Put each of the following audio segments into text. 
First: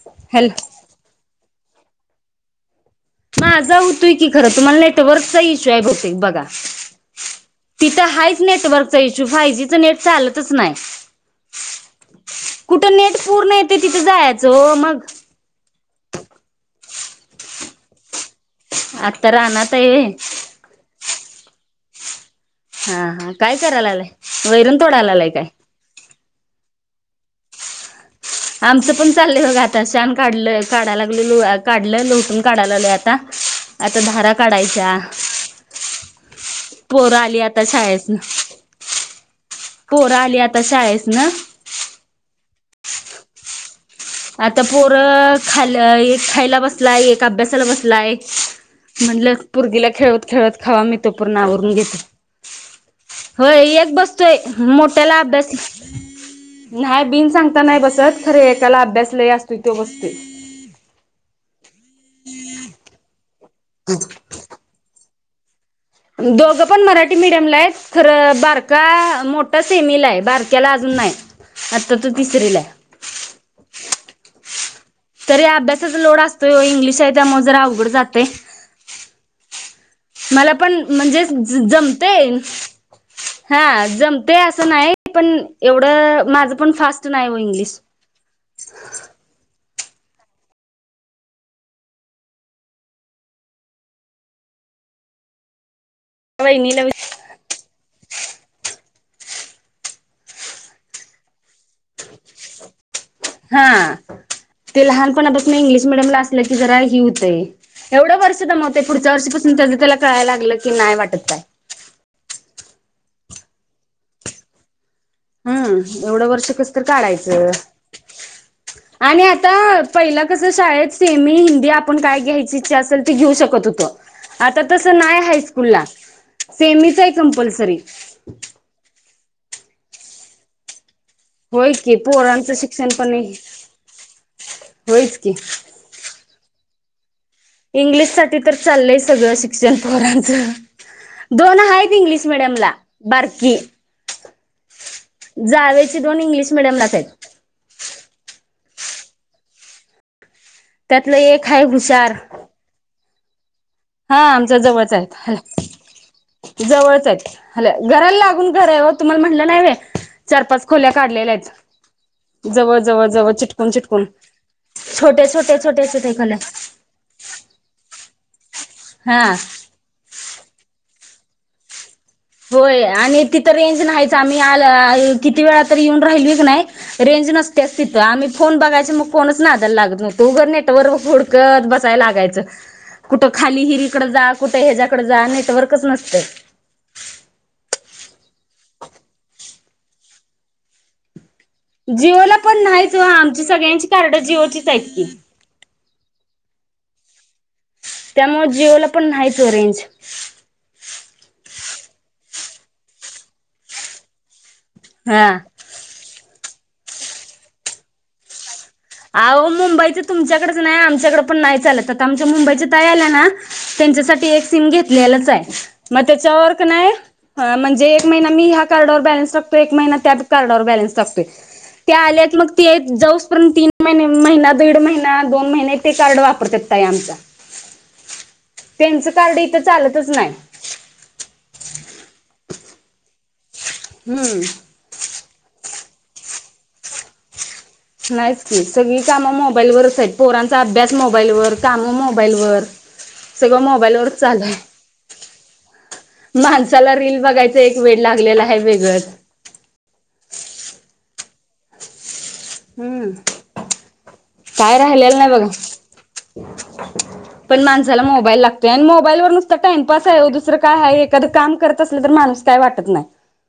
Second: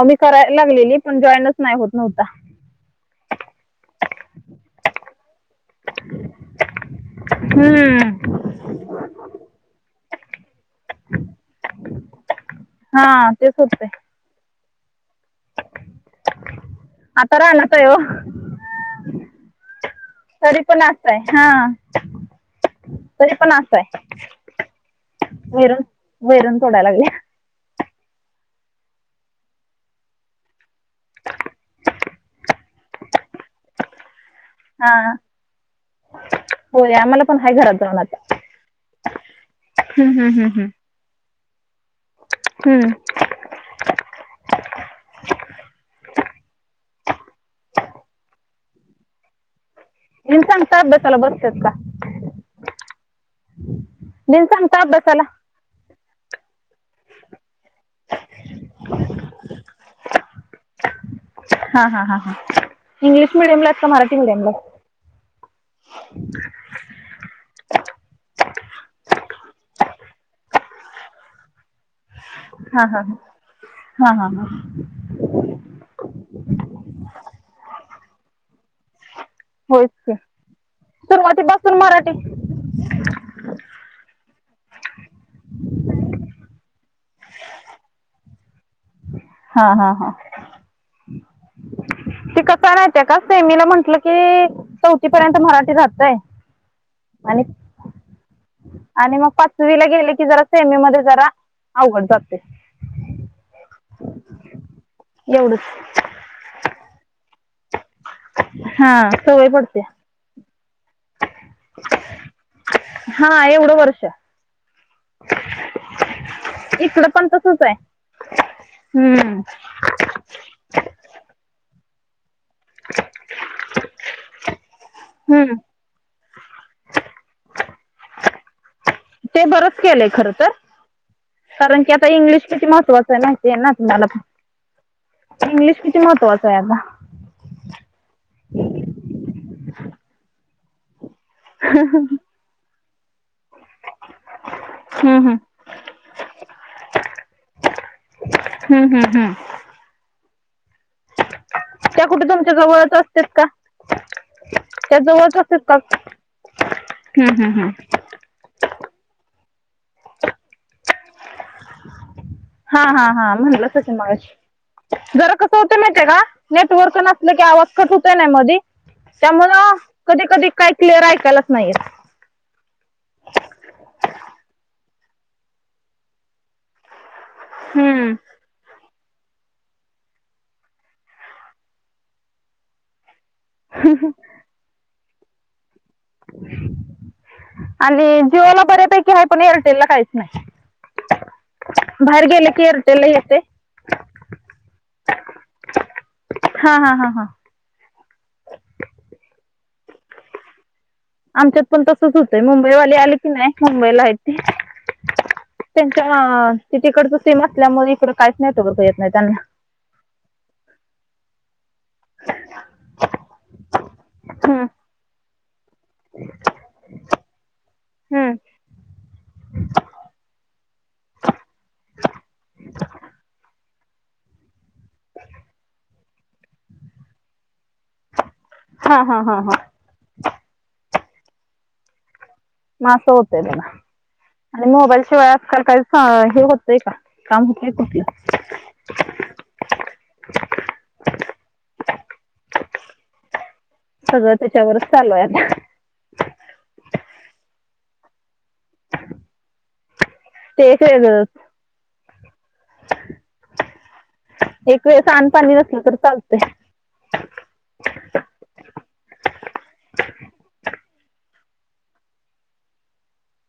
आम्ही करा हॅलो लागलेली पण जॉईनच नाही होत नव्हता. माझा होतोय की खरं तुम्हाला नि ते वरचा इशू आहे बहुतेक बघा तिथं हम्म हाय नेटवर्कचा इशू फाय जी च नेट चालतच नाय. [inaudible] कुठं हा नेट पूर्ण तेच येत होतंय तिथं जायचं ओ मग. आता रानाततय ओ. आता रानाता हाय होय. तरी पण असतय हा. हा हा तरी पण काय असं करायला आहे आलाय वैरण तोडाला आलय काय? वैरण वैरण तोडाय लागलीया. आमचं पण चाललंय बघ आता शान काढलं काढाय लागलेलो काढलं लोहटून काढायला आता. आता धारा हा काढायच्या होय पोरं आम्हाला पण आली हाय आता घरात जाऊन आता शाळेतना. हम्म, पोरं हम्म, आली हम्म, आता हम्म. शाळेसनं. हम्म. आता पोरं खाल ये खायला एक खायला बसलाय एक अभ्यासाला बसलाय. म्हणलं पोरगीला खेळवत बिन खेळवत सांगता खावा मी अभ्यासाला तोपर्यंत बसतात का आवरून घेतय. होय एक बसतोय बिन हम्म सांगता मोठ्याला अभ्यासाला अभ्यास नाय बिन सांगता नाय बसत खर ऐक्याला अभ्यासलय असतय तो बसतोय. हा हा हा हा इंग्लिश मिडियमला आहेत का मराठी मिडियमला? दोघं पण मराठी मिडियमला आहे खरं बारका मोठा सेमीला हाय बारक्याला अजून नाय आता तो तीस हा हा हा हा हा हा. तरी अभ्यासाचा लोड असतोय ओ इंग्लिश आहे त्यामुळं जरा अवघड जाते. होयच की मला पण म्हणजे ज सुरुवातीपासून मराठी जमतेन हा जमतय असं नाय एवढं माझं पण फास्ट नाय ओ इंग्लिश. हा हा हा. ती कसं आहे माहितीय का सेमीला म्हटलं कि चौथी पर्यंत मराठी राहतय. वहिनीला वी आणीत आणि मग पाचवीला गेले की जरा सेमी मध्ये जरा अवघड जाते हा ते लहानपणापासून इंग्लिश एवढंच मिडीयम लास टलं की जरा ही होतय. एवढं वर्ष दमवतय हा पुढच्या सवय वर्षीपासून त्याजा पडते त्याला कळायला लागलं की नाही वाटत काय. हा एवढं वर्ष. हम्म एवढं वर्ष कस तरी इकडं पण काढायचं तसच आहे आणि हम्म आता पहिला कसं शाळेत सेमी हिंदी आपण काय घ्यायची इच्छा असेल ती घेऊ शकत होतो आता तसं नाय हाय हम्म स्कूल ला सेमीच हाय कंपल्सरी. ते बरंच केलंय खरं तर होय कारण की आता इंग्लिश पोरांचं किती शिक्षण महत्त्वाच पण आहे ना माहीती आहे ना तुम्हाला होयच की पण. इंग्लिश किती महत्त्वाचं आहे आता इंग्लिश साठी तर चाललंय सगळं शिक्षण पोरांचा. दोन हायत इंग्लिश मिडियमला बारकी. हम्म हम्म जावेची दोन इंग्लिश मीडियमलाच हायत. हम्म हम्म हम्म. त्यातलं एक हाय त्या हुशार कुठं तुमच्या जवळच असतेस का? हा आमच्या जवळच त्या आहेत असतेत का हम्म हे जवळच आहेत हम्म हम्म हल्या घराला लागून घर आहे ओ तुम्हाला म्हटलं नाय व्हय चार-पाच खोल्या काढलेल्या हायत. हा हा हा चिटकून म्हणलंस. चिटकून [unintelligible] छोटे जरा कसं छोटे होते छोटे माहतीय छोटे का खोल्या नेट वर्क नसले की आवाज कट होतोय ना मधी हा त्यामुळं कधी-कधी काय क्लिअर ऐकायलाच नाय येत. होय आणि तिथं रेंज नाहीच आम्ही आला किती वेळा तर येऊन राहिलोय क नाय रेंज नसत्याच तिथं हम्म. आम्ही फोन बघायं मग कोणच नादयला लागत नाय तू उग नेटवर हूडकत बसायला लागायचं. कुठं खाली हिरीकड जा कुठं ह्याच्या्याकड जा नेटवर्कच नसतंय. आणि जीओला बऱ्यापैकी हाय पण एरटेल ला कायच नाय. जिओला पन न्हाईच वो एअरटेलला येते. आमची सगळ्यांची कारडं जिओचीच हाईत की. हा हा हा हा. त्यामुळं जिओला पण न्हाईच ओ रेंज. आमच्यात पण तसच होतंय मुंबईवाले आले की नाय मुंबईला आहे ते हां. त्यांच्या ति तिकडचं सीम असल्यामुळे इकड काहीच नेटवर्क येत. नाही त्यांना आव मुंबईच तुमच्याकडच नाही आमच्याकडे पण नाही चालत. आता आमच्या मुंबईच्या ताई आल्या ना त्यांच्यासाठी एक हम्म. सिम घेतलेलंच आहे. म त्याच्या वर का नाय म्हणजे एक महिना हम्म. मी ह्या कार्डावर बैलेंस टाकतो एक महिना, त्या कार्डावर बैलेंस टाकतोय, त्या आल्या की जाऊस पर्यन्त महिने महिना दीड महिना दोन महिने ते कार्ड वापरतात ताई आमच्या. हा त्यांनचं हा हा कार्ड हा इथं चालतच नाही. म अस होतय बघा. हम्म. आणि मोबाईल शिवाय आजकाल काही हे होतय का काम होतय कुठलं. मग मोबाईल वरचये. पोरांचा अभ्यास मोबाईल वर, काम मोबाईल वर, सगळ मो मोबाईल वर अच सगळं चालुयं. त्याच्यावरच चालू आहे आता माणसाला रिल बघायचा एक वेड लागलेला आहे वेगळंच ते एक वेगळच‌. हम्म काय एक वेळ राहिलेलं नाही बघा सांडपाणी नसलं तर चालतय. [inaudible] पण माणसाला मोबाईल लागतोय आणि मोबाईलवर नुसता टाइमपास आहे दुसरं काय आहे, एखादं काम करत असल तर माणूस काय वाटत नाय,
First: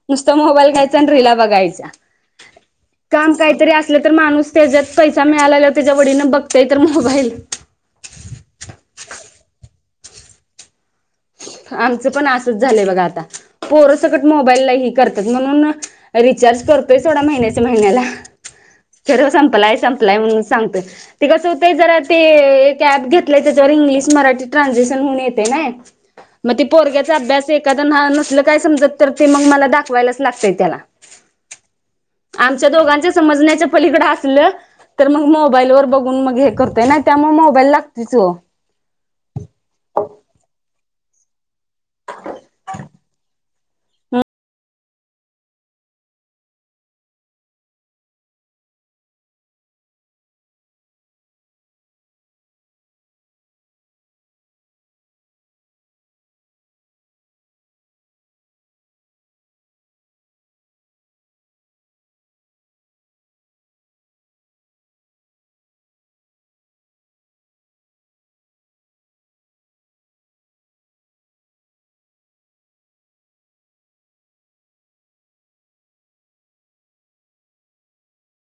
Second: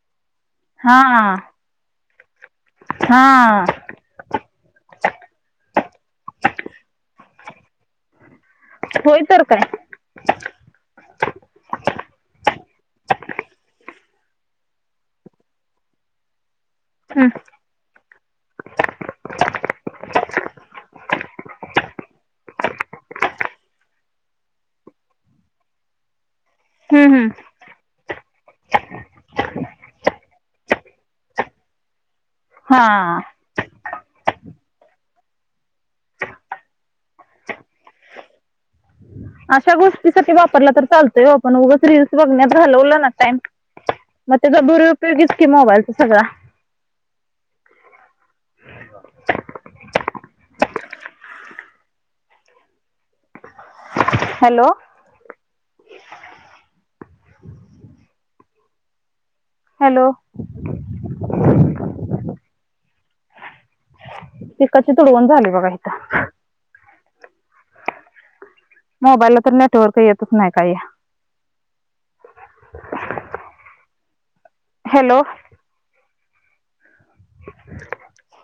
नुसता हा मोबाईल रीला बघायच्या काम हा कायतरी अस तर माणूस त्याच्यात पैसा मिळाला त्याच्या वोडीनं बघतोय तर मोबाईल. होय तर काय. आमचं पण असच झालंय बघा आता. पोरसकट मोबाईलला हे करतात म्हणून रिचार्ज करतोय सोडा हं, महिन्या महिन्याला खर संपलाय संपलाय म्हणून सांगतेय. ते कसं होतय जरा ते एक ऍप घेतलंय त्याच्यावर इंग्लिश मराठी ट्रान्सलेशन होऊन येते नाय. म ते हं, पोरग्याचा हं. अभ्यास एक एखाद नह-नसल काय समजत तर ते मग मला दाखवायलाच लागतय त्याला. आमच्या हा दोघांच्या समजण्याच्या पलीकडं आसलं तर मग मोबाईल वर बघून मग हे करतय ना त्यामुळे मोबाईल लागतेच हो. अश्या गोष्टीसाठी वापरला तर चालतोय ओ पण उगच रीलल्स बघण्यात घालवलं ना टाइम. म त्याचा दुरुपयोग की मोबाईलच सगळा. हॅलो! हॅलो! पिककाची तुडवण झाली बघा इथं. मोबाईलला तर नेटवर्क येतच नाही काय. हॅलो! [inaudible] [unintelligible]